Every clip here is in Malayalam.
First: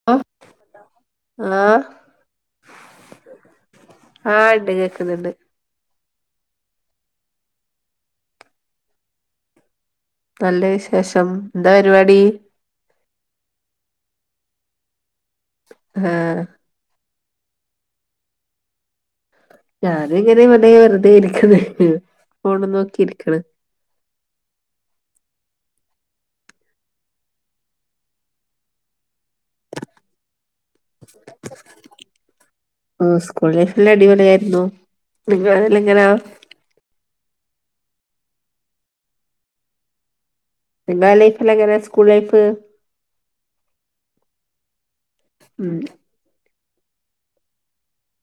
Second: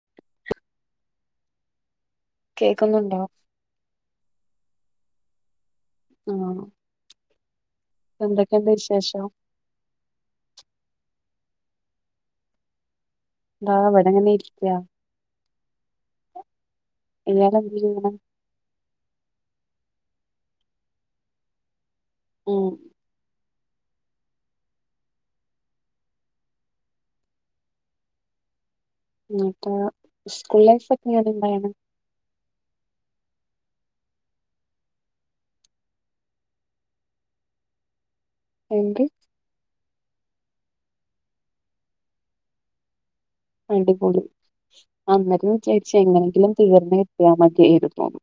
[inaudible] ആ. കേക്കുന്നുണ്ടോ. ആ ഇണ്ട് കേക്കുന്നുണ്ട്. ആണോ എന്തൊക്കെ എന്താ വിശേഷം. നല്ല വിശേഷം എന്താ പരിപാടി. ദാ ഇവിടെ ഇങ്ങനെ ഇരിക്ക്യാ. [unintelligible] [inaudible] ഞാനും ഇങ്ങനെ ഇവടെ വെറുതെ ഇരിക്കണ് ഉം ഫോണും നോക്കിയിരിക്കണ്. എന്നിട്ടോ സ്കൂൾ ലൈഫ് ഒക്കെ എങ്ങനെണ്ടായിരുന്ന്. ഓ സ്കൂൾ ലൈഫ് എല്ലാം അടിപൊളി ആയിരുന്നു നിങ്ങളെ എങ്ങനാ. എന്ത്. നിങ്ങടെ ലൈഫിൽ എങ്ങനാ സ്കൂൾ ലൈഫ്. അടിപൊളി അന്നേരം ഉം വിചാരിച്ച് എങ്ങനെങ്കിലും. തീർന്ന് കിട്ടിയാ മതിയായിരുന്നുന്ന്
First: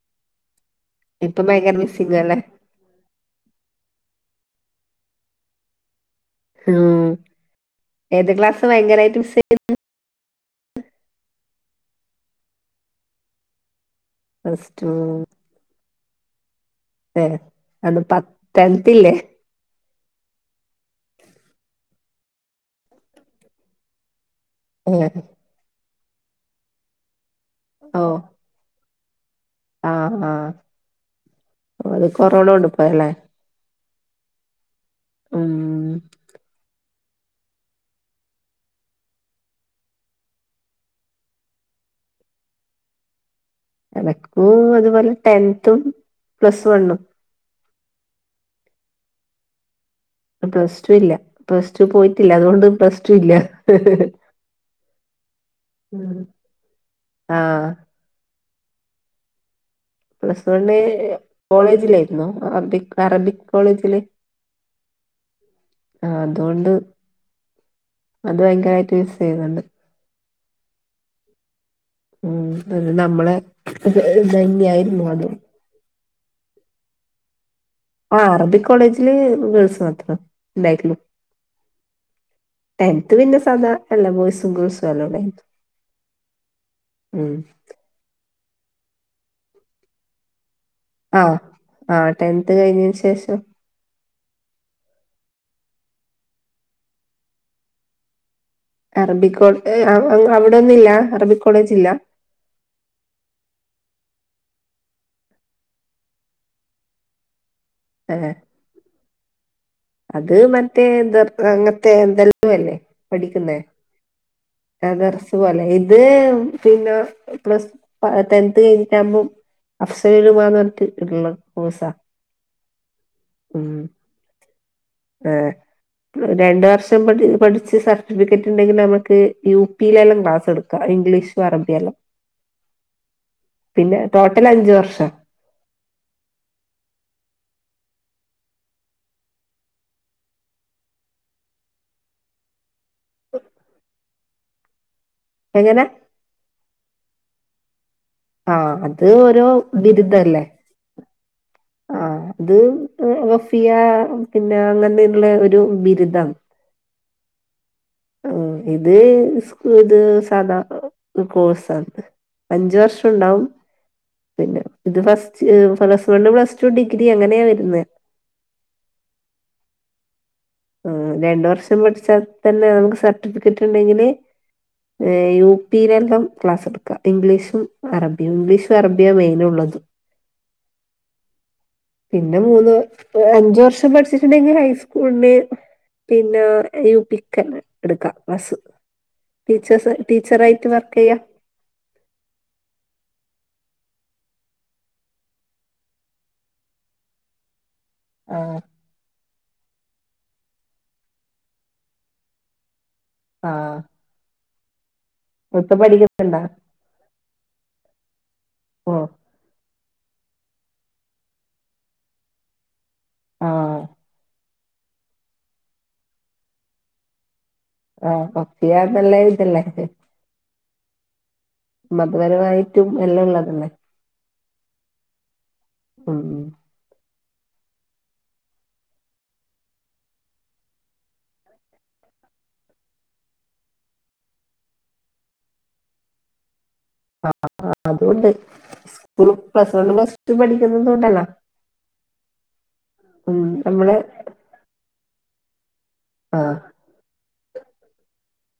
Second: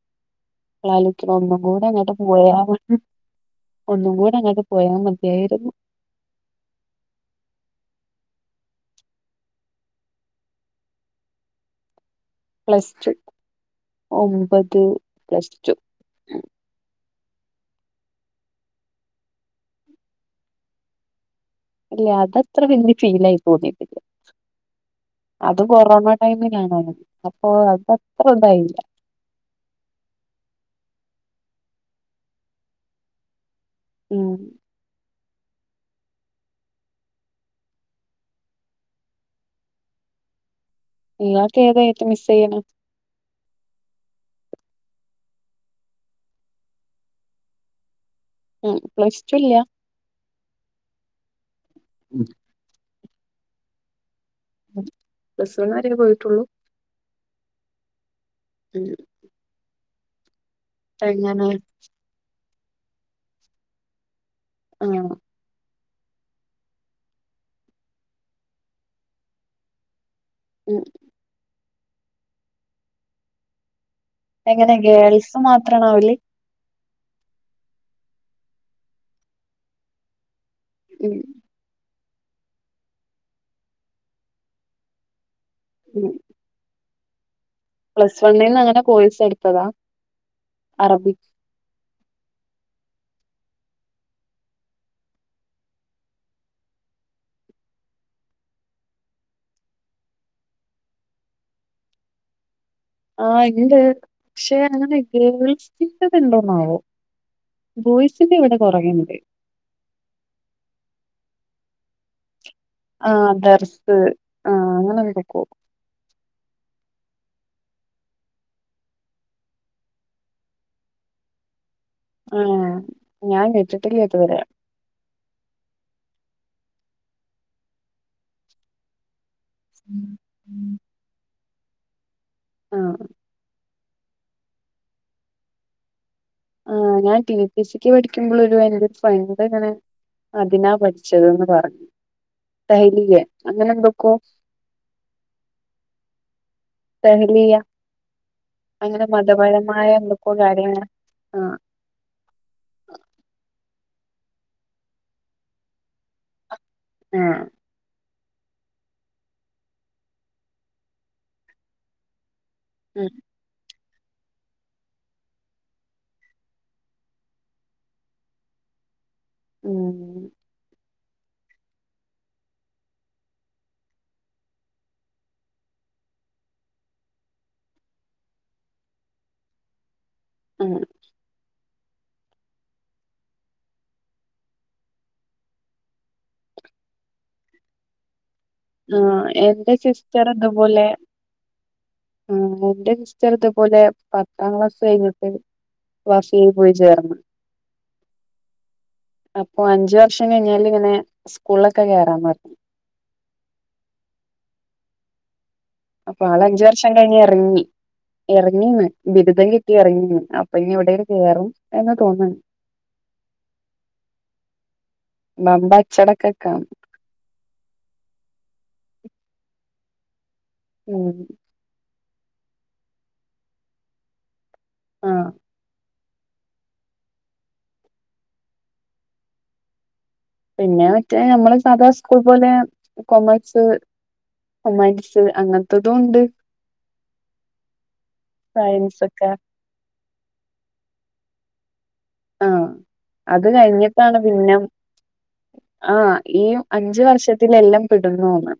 ഇന്നാലോയിക്കുമ്പോ ഇപ്പം ഒന്നും ഭയങ്കര കൂടെ അങ്ങട്ട് മിസ്സിംഗ് അല്ലേ പോയാ മതി. ഒന്നും കൂടെ അങ്ങട്ട് പോയാ മതിയായിരുന്നു. ഉം ഏത് ക്ലാസ് ഭയങ്കരായിട്ട് മിസ്. [unintelligible] പ്ലസ് ടു പ്ലസ് ഒമ്പത് ടു പ്ലസ്. ടു എ അത് പത് ടെൻത്ത് ഇല്ലേ. ഇല്ല അതത്ര വല്ല്യ ഫീൽ ആയി തോന്നിട്ടില്ല. ഉം. അത് കൊറോണ ടൈമിലാ [unintelligible] അപ്പൊ ഓഹ് അതത്ര ഇതായില്ല. ആഹ് ആഹ് ഓല് കൊറോണ കൊണ്ട് പോയല്ലേ? ഉും [unintelligible] ഇങ്ങാക്ക് ഏതാ ഏറ്റോം മിസെയണേ. എനക്കും അതുപോലെ ടെൻത്തും പ്ലസ് വണ്ണും. ഉും പ്ലസ് ടു ല്ല്യ പ്ലസ് ടു ഇല്ല, പ്ലസ് ടു പോയിട്ടില്ല, അതൊണ്ട് പ്ലസ് ടു ഇല്ല. പ്ലസ് വൺ വരെ പോയിട്ടുള്ളൂ. ആഹാ ഹും. പ്ലസ് വണ്ണ് എങ്ങനെ കോളേജിലായിരുന്നു അറബിക് അറബിക് കോളേജില്. ആഹാ ആ അതൊണ്ട് അത് ഭയങ്കരായിട്ട് മിസെയ്യുന്നുണ്ട്. [unintelligible] ഉം ഇത് നമ്മളെ എങ്ങനെ തന്നെയായിരുന്നു അതും. ഗേൾസ് [unintelligible] ആ അറബിക് കോളേജില് ഗേൾസ് മാത്രം ണ്ടായിട്ടുള്ളു. ഉും ടെൻത്ത് പിന്നെ സാദാ എല്ല ബോയ്സും ഗേൾസും അല്ലോടെനു [inaudible] ഉും മ് പ്ലസ് വണ്ണിന്ന്ങ്ങനാ കോഴ്സ് എടുത്തതാ. അറബിക് ആ ആ ടെൻത് കഴിഞ്ഞിന് ശേഷം. അറബിക്കോളേ അവിടൊന്നുല്ല അറബിക് കോളേജ് ഇല്ല. ആ ഇണ്ട് ക്ഷേ അങ്ങനെ ഗേൾസിന്റെത് ഇണ്ടോന്നാവോ. ആഹ് ബോയ്സിന്റെ ഇവിടെ കുറെണ്ട്. അത് മറ്റേത് അങ്ങത്തെ എന്തെല്ലോ അല്ലേ ആ ദർസ് ആഹ് ആ അങ്ങനെ ദർസ് എന്തൊക്കോ പോലെ ഇത് പിന്നെ പ്ലസ് പ ടെൻത് കഴിഞ്ഞിട്ടാവുമ്പം അഫ്സരയിൽപോവാന്നറ്ട്ട് ഇരുന്ന കോഴ്‌സാ ആഹ ഞാൻ വെചിട്ട്ല്യത് വരെ ആ രണ്ട വർഷം പഠി പഠിച്ച് സർട്ടിഫിക്കറ്റ്ണ്ടെങ്കിൽ നമുക്ക് യു പിയിലെല്ലാം ക്ലാസ്ട്ക ഇംഗ്ലീഷും അറബിയെല്ലാം. ആഹാ പിന്നെ ടോട്ടൽ അഞ്ച് വർഷാ ആ ഞാൻ ടി ടി സിക്ക് പഠിക്കുമ്പോളരു യിന്റെ ഫണ്ട് എങ്ങനെ അതിനാ പഠിച്ചത് ന്ന്പറഞ്ഞു ട്ടയിൽല്ലെ അങ്ങനെ എന്തൊക്കോ എങ്ങനെ? ഹല ആഹ് അങ്ങനെ അത് ഓരോ മതപരമായ നക്ക കാര്യങ്ങ ആ ആ അത് ഫിയ പിന്നെ അങ്ങനുള്ള ഒരു ബിരുദാണ് ആഹ ആ ഇത് സ്ക ഇത് സധാ കോഴ്സാണ് അഞ്ചു വർഷം ഉം ഉണ്ടാവും പിന്നെ ഇത് ഫസ്റ്റ് പ്ലസ് വണ് പ്ല ു ഡിഗ്രി അങ്ങനെയാ വരുന്നത് ഉം ആ രണ്ട വർഷം പഠിച്ചാൽ തന്നെ നമുക്ക് സർട്ടിഫിക്കറ്റ് ഉണ്ടെങ്കില് യു പിീയിലെല്ലാം ക്ലാസ് എടുക്കുക ഇംഗ്ലീഷും അറബിയും ഇംഗ്ലീഷും അറബിയാണ് മെയിനുള്ളള്ളത് ആഹ പിന്നെ മൂന്ന് അഞ്ച വർഷം പഠിച്ചിട്ടുണ്ടെങ്കിൽ ഹൈസ്കൂളിന് പിന്നെ യുപിക്കല് എടുക്കാം ബസ് ആഹ എന്റെ സിസ്റ്റർ അതുപോലെ വർക്ക് ചെയ്യാ ആ എന്റെ സിസ്റ്റർ ഇതപോലെ പത്താം ക്ലാസ് കഴിഞ്ഞിട്ട് വാഷ ചെയ് പോയി ചേർന്ന്ു ആഹ അപ്പൊ അഞ്ച വർഷം കഴിഞ്ഞാല് ഇങ്ങനെ സ്കൂളിലൊക്കെ കയറാന്ന് പറഞ്ഞു ആഹ ഒത്തപടി അപ്പൊ ആൾ അഞ്ച വർഷം കഴിഞ്ഞ് ഇറങ്ങി ഇറങ്ങിന്ന് ഓഹ് ബിരുദെ കട്ടി ഇറങ്ങി അപ്പൊ ഇനിവിടേും കയറും എന്ന് തോന്നാണ് ആഹ ബമ്പ അച്ചടക്കൊക്കാം ആഹ പക്ഷിയ ആമല്ല ഇതല്ലേ ഉം മതപരമായിട്ടും എല്ലാം ഉള്ളതല്ലേ ആഹ ഉം ഉം പിന്നെ മറ്റേ നമ്മള് സാധാരണ സ്കൂൾ പോലെ കൊമേഴ്സ് അമാരിസ് അങ്ങനത്തെതും ഉണ്ട് ആ അതുകൊണ്ട് സയൻസ് ഒക്കെ സ്കൂൾ പ്ലസ്ണ്ട് പ്ലസ് ടു പഠിക്കുന്നത്ന്തുകൊണ്ടല്ല ആഹ അത് നമ്മള് കഴിഞ്ഞിട്ടാണ് പിന്നെ ആഹ ഈ ആഹ് അഞ്ച വർഷത്തിലെല്ലാം പടുന്നുന്ന്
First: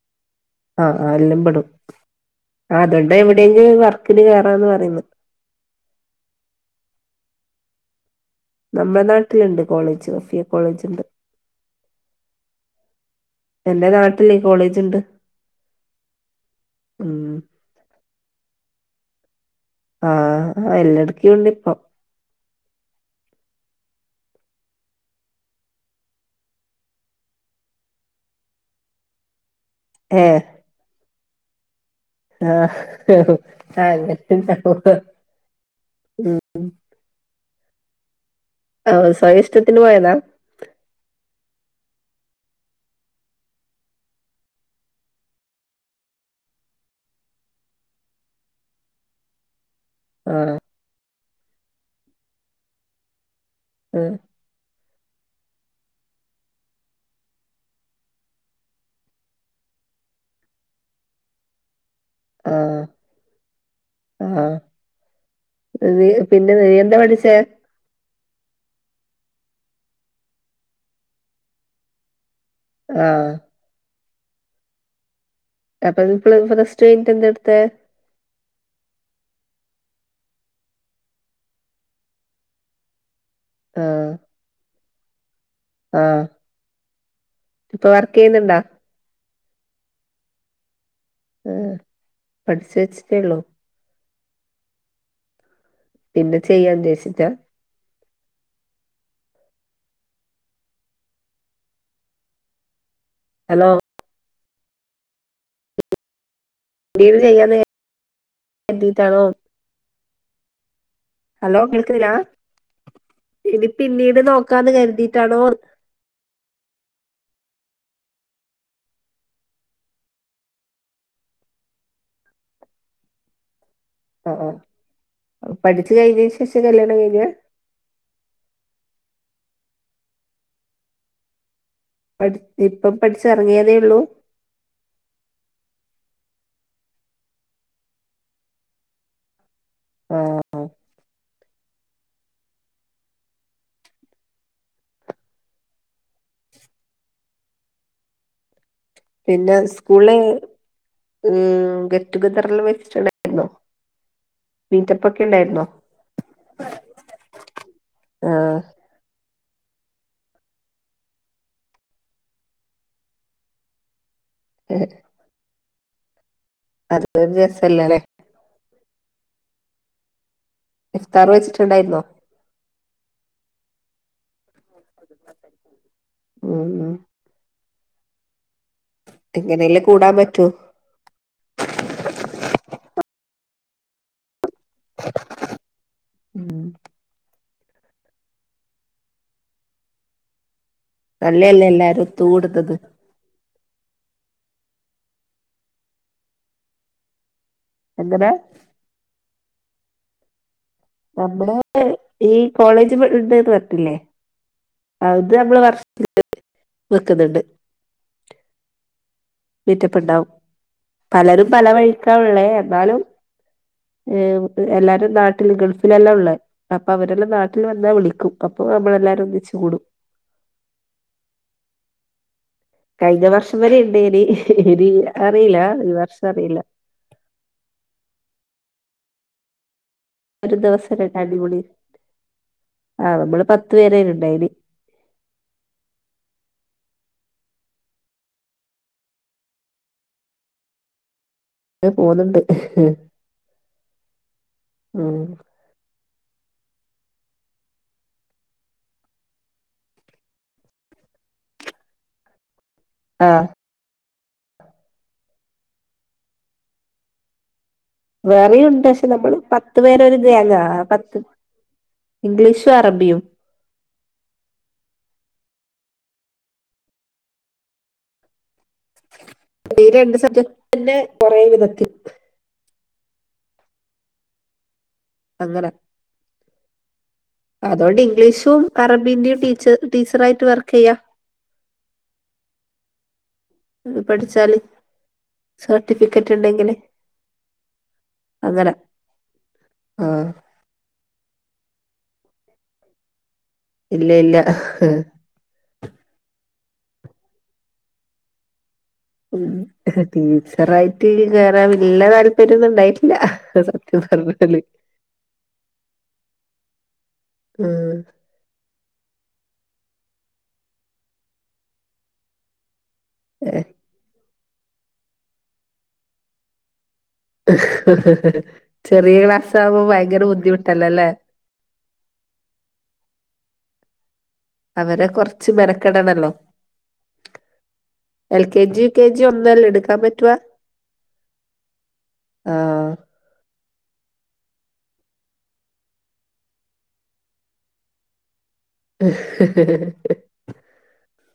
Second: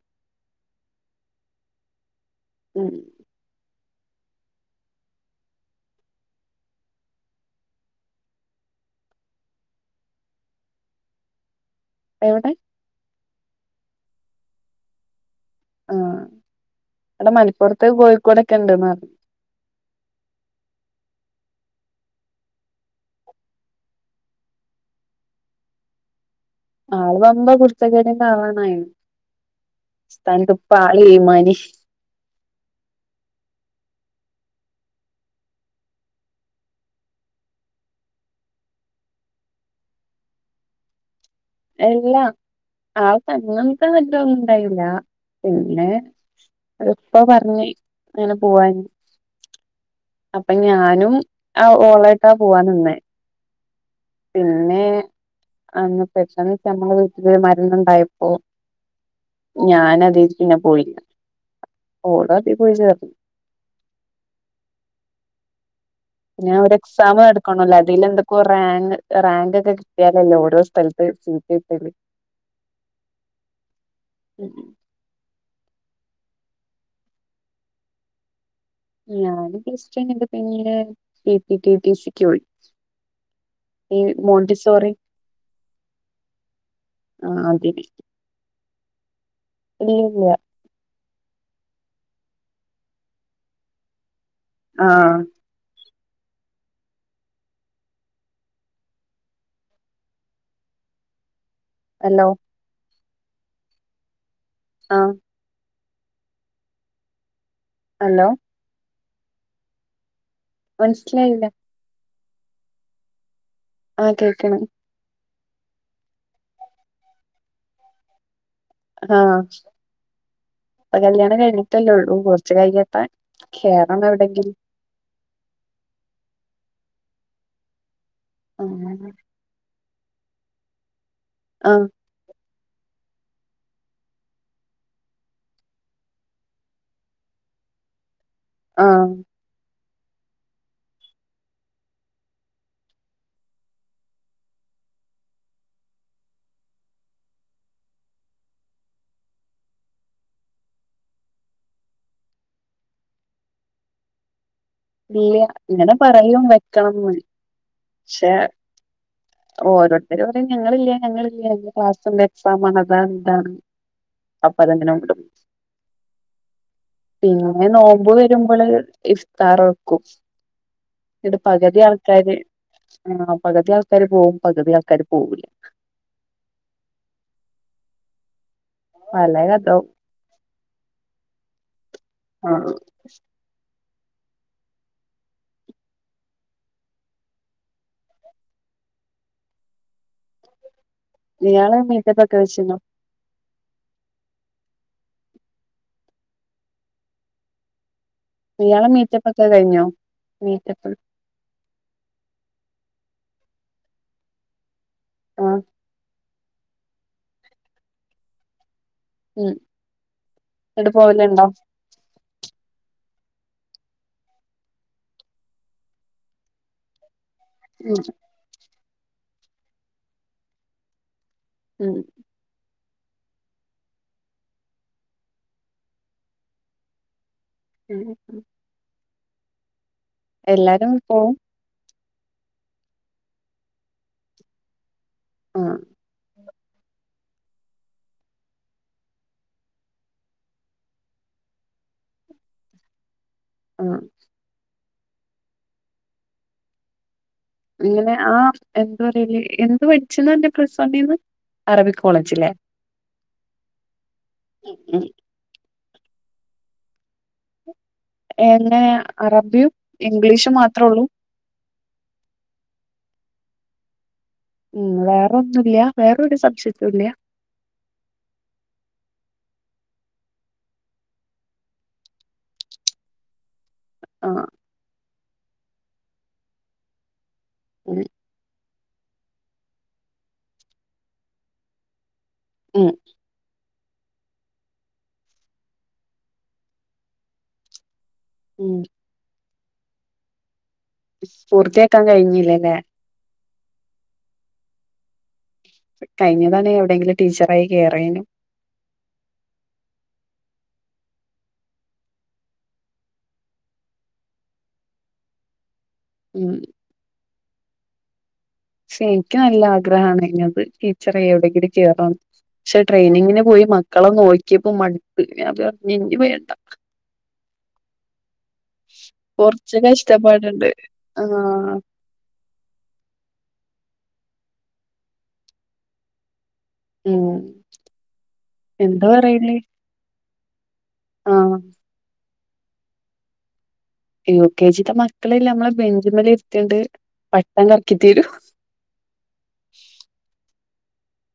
ആഹ് ആ എല്ലാം പെടും ആ ഉം അതുകൊണ്ട എവിടെയെങ്കും വർക്കിന് കയറാന്ന് പറയുന്നു നമ്മുടെ നാട്ടിലുണ്ട് കോളേജ് റഫിയ കോളേജ്ുണ്ട് എവിടെ എന്റെറെ നാട്ടല്ലേ കോളേജ്ുണ്ട് ആഹ അവിടെ ഉം മണപ്പുറത്ത് കോഴിക്കോടൊക്കെ ഉണ്ട്ന്ന് പറഞ്ഞു ആഹ എല്ലാടക്കുണ്ട് ഇപ്പൊ ആൾ വുമമ്പോ കുടുത്തക്കാര കാറണായിരുന്നു സ്ഥാനിക്ക ഇപ്പ ആൾ മാനി ആഹ അ ഉം ഓ സ്വയം ഇഷ്ടത്തിന് പോയെന്നാ എല്ലാ ആ സമക്ക നറ്റൊന്നും ഇണ്ടായില്ല പിന്നെ അതിപ്പോ പറഞ്ഞ് അങ്ങനെ പോവു അപ്പൊ ആഹ് ഞാനും ആ ഓളായിട്ടാ പോവാൻ നിന്നേ ഉം പിന്നെ അ പക്ഷന്ന് വെച്ചാ നമ്മള വീട്ടിലരു മരുന്നുണ്ടായപ്പോ ഞാന അത പിന്നെ പോയില്ല ഓടതി പോയി ആഹ് തർന്നു അത പിന്നെ അവര് എക്സാം എടുക്കണല്ലോ അതിൽെന്ത റാങ് റാങ്ക് ഒക്കെ കിട്ടിയാലല്ലോ ഓരോ സ്ഥലത്ത് സീറ്റ് കട്ടല് ആഹ ക്ക അപ്പൊ ഇ ഫസ്റ്റ് കഴ് എന്ത എടുത്ത ഞാൻദ്ദേത് പിന്നെ പി പി സിക്ക് പോയി ഈ മോണ്ടി സോറി ആഹ ആ അതിന് ഇപ്പൊ വർക്ക് ചെയ്യുന്നുണ്ടോ ഇല്ല ഇല്ല ആ പഠിച്ച വെച്ചിട്ടേള്ളൂ ആഹ പിന്നെ ചെയ്യാൻ ഉദേശിച്ച അല്ലോ ഹലോ ആഹ ഡീര് ചെയ്യാന്ന ഹലോ എീട്ടാണോ മനസ്സിലായി ഹലോൾക്കാ ഇനി ആഹ് പിന്നീട് കേക്കണ് നോക്കാന്ന് കരുതിീട്ടാണോ ആഹ ഇപ്പൊ കല്യാണം കഴിഞ്ഞിട്ടല്ലേള്ളൂ കുറച്ച് കൈകേട്ടാൻ കറണം ആഹ് എവിടെങ്കിലും പഠിച്ചു കഴിഞ്ഞ ശശ കല്യാണം കഴി ഓ ആ പഠ ഇപ്പം പഠിച്ച ഇറങ്ങിയതേ ഉള്ളൂ ആഹ ആഹ പിന്നെ സ്കൂള് ഉ ഗെറ്റ് ടുഗതറല്ലാം വെച്ചിട്ടുണ്ടായിരുന്നോ മീറ്റപ്പ് ഒക്കെ ഇല്ല ഉണ്ടായിരുന്നോ ഇങ്ങനെ പറയും വെക്കണം പക്ഷേ ആഹ് ഓ ഓരോരുത്തർ പറയും ഞങ്ങളില്ല ഞങ്ങളില്ല ക്ലാസിന്റെ എക്സാം ആണ്താ എന്താണ് അപ്പതിനഞ്ചന കട അതൊരു പിന്നെ രസല്ലല്ലേ നോമ്പ് വരുമ്പോൾ ഇസ്താറക്കും ഇഫ്താർ ഇടെ പകുതി വെച്ചിട്ടുണ്ടായിരുന്നോ ആൾക്കാര് ആ പകുതി ആൾക്കാാര് പോകവുംും പകുതി ആൾക്കാാര് പോകൂില്ല ഓ ഓ അല്ലേ കത്ത എങ്ങനെല്ലേ കൂടാൻ പറ്റൂ ആ ഉം ഇയാളെ തല്ലയല്ലെല്ലായിരുത്തും മീറ്റപ്പൊക്കെ ഊടത്തത് വെച്ചിനോ എകരാ മയാളെ മീറ്റപ്പൊക്കെ കഴിഞ്ഞോ മീറ്റപ്പ നമ്മള് ഈ കോളേജ് ഉണ്ട്ന്ന് പററ്റില്ലേ അത് നമ്മള് ആഹ് വർഷ വെക്കുന്നുണ്ട് ഉം വിറ്റപ്പുണ്ടാവും ന്നിട്ട് പോവലുണ്ടോ പലരും പലവഴിക്കാള്ളേ എന്നാലും ഏഹ എല്ലാരും നാട്ടിൽ ഗൾഫിലെല്ലാം ഉള്ള അപ്പൊ അവരെല്ലാം നാട്ടിൽ വന്നാ ഉം വിളിക്കും അപ്പൊ നമ്മളെല്ലാരും ഒന്നിച്ചച്ച് കൂടും ഉം കഴിഞ്ഞ വർഷം വരെെയുണ്ട് ഇനി ഇനി അറിയില്ല ഈ വർഷം അറിയില്ല ഉം ഉ ഒരു ദിവസ എല്ലാരും രട്ട പോവും അടിപൊളി ആ് നമ്മള് പത്ത പേരന ഉണ്ടായിന് ആഹ ഞ പോുന്നുണ്ട് ആഹ ഉ ഇങ്ങനെ ആ എന്താ പറല എന്ത് മടിച്ചന്ന്ന്നെ പ്രസോണീന്ന് അറബിക് കോളേജില്ലേ ആ ഉ എങ്ങനെ വേറെുണ്ട് പക്ഷെ നമ്മള് അറബിയും പത്ത് പേരൊ ഒരു ഇംഗ്ലീഷും ഇത്േങ്ങ മാത്രള്ളൂ പത്ത് ഇംഗ്ലീഷും അറബിയും ഉം വേറെ ഒന്നുമല്ല വേറൊര സംശയിച്ചില്ല ഈ രണ്ട് സബ്ജക്ട് തന്നെ കൊറെ വിധത്തിൽ ആഹ അങ്ങനെ ഉം അതുകൊണ്ട് ഇംഗ്ലീഷും അറബിന്റെയും ടീച്ച ടീച്ചർ ആായിട്ട് വർക്ക് ചെയ്യാം ഉം അത് പഠിച്ചാല് സർട്ടിഫിക്കറ്റ് ഉണ്ടെങ്കില് അങ്ങനെ ഉം ആഹ പൂർത്തിയാക്കാൻ കഴിഞ്ഞില്ലല്ലേ ഇല്ല ഇല്ല ഴിഞ്ഞ തണെ എവിടെെങ്കിലും ടീച്ചറായി കയറിയനും ഉ ടീച്ചറായിട്ട് കേറാ വല്ല താല്പര്യൊന്നും ഉണ്ടായിട്ടില്ല സത്യംന്ന് പറഞ്ഞാല് ഉം ഉം പക്ഷെ എനിക്ക് നല്ല ആഗ്രഹമാണ് അത് ടീച്ചറെ എവിടെങ്കിലും ക കേറന്ന് പക്ഷെ ട്രെയിനിങ്ങിന് പോയി മക്കളെ നോക്കിയപ്പോ മടുത്ത് പറഞ്ഞഞ് ഇ പോയണ്ട ചെറിയ ക്ലാസ് ആകുമ്പോ ഭയങ്കര ബുദ്ധിമുട്ടല്ലല്ലേ ആഹ അവരെ കുറച്ച് മെനക്കെടണല്ലോ ഉം L K G U K എന്താ ജി പറയല് ഒന്നല്ല എടുക്കാൻ പറ്റവാ ആ ആഹ യു കെ ജിുടെ മക്കളെല്ല നമ്മളെ ബെഞ്ചി മല ഇരുത്തിണ്ട് പട്ടം കറക്കി തീരൂ ഉ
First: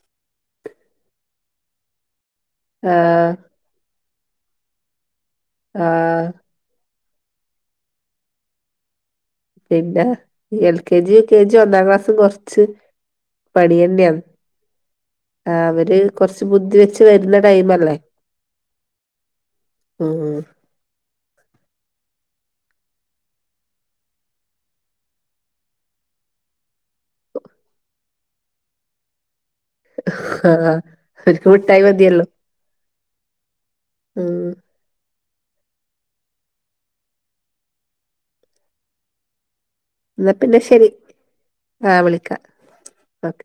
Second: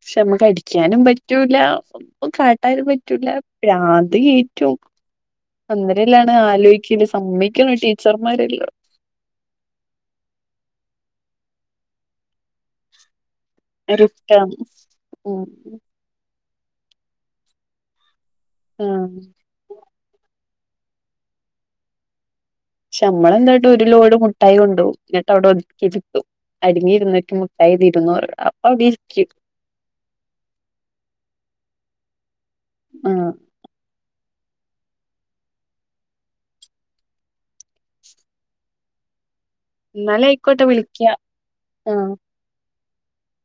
പക്ഷെ നമ്മുക്ക് അടിക്കാനും പറ്റൂല കാട്ടാനും പറ്റൂല ആഹ് അത് ഏറ്റവും ആഹ് അന്നേരല്ലാണ് ആലോച സമ്മക്കുന്നു ടീച്ചർമാരെല്ലോ പിന്നെ ഈ L K G U K G ഒന്നാം ക്ലാസ്സും കൊറ പണിയന്നെയ റിസ്ക്കാണ് ഉം അവര് കുറച്ച് ബുദ്ധി വെച്ച് വരുന്ന ടൈം അല്ലേ ആം ആ നമ്മളെന്തായിട്ട് ഒരു ലോഡ് മുട്ടായി കൊണ്ടുപും എന്നിട്ട് അവിടെ ഒതുക്കി വിട്ടു അടുങ്ങിയിരുന്നക്ക മുക്കഴതിീരുന്ന അ ആഹ അവക്ക് മുട്ടായി മതിയല്ലോ ആഹ ആ എന്നാലെ എന്നാ പിന്നെ ആയിക്കോട്ടെ ശരി വിളിക്ക ആ ആഹ് വിളിക്കാം ഓക്കെ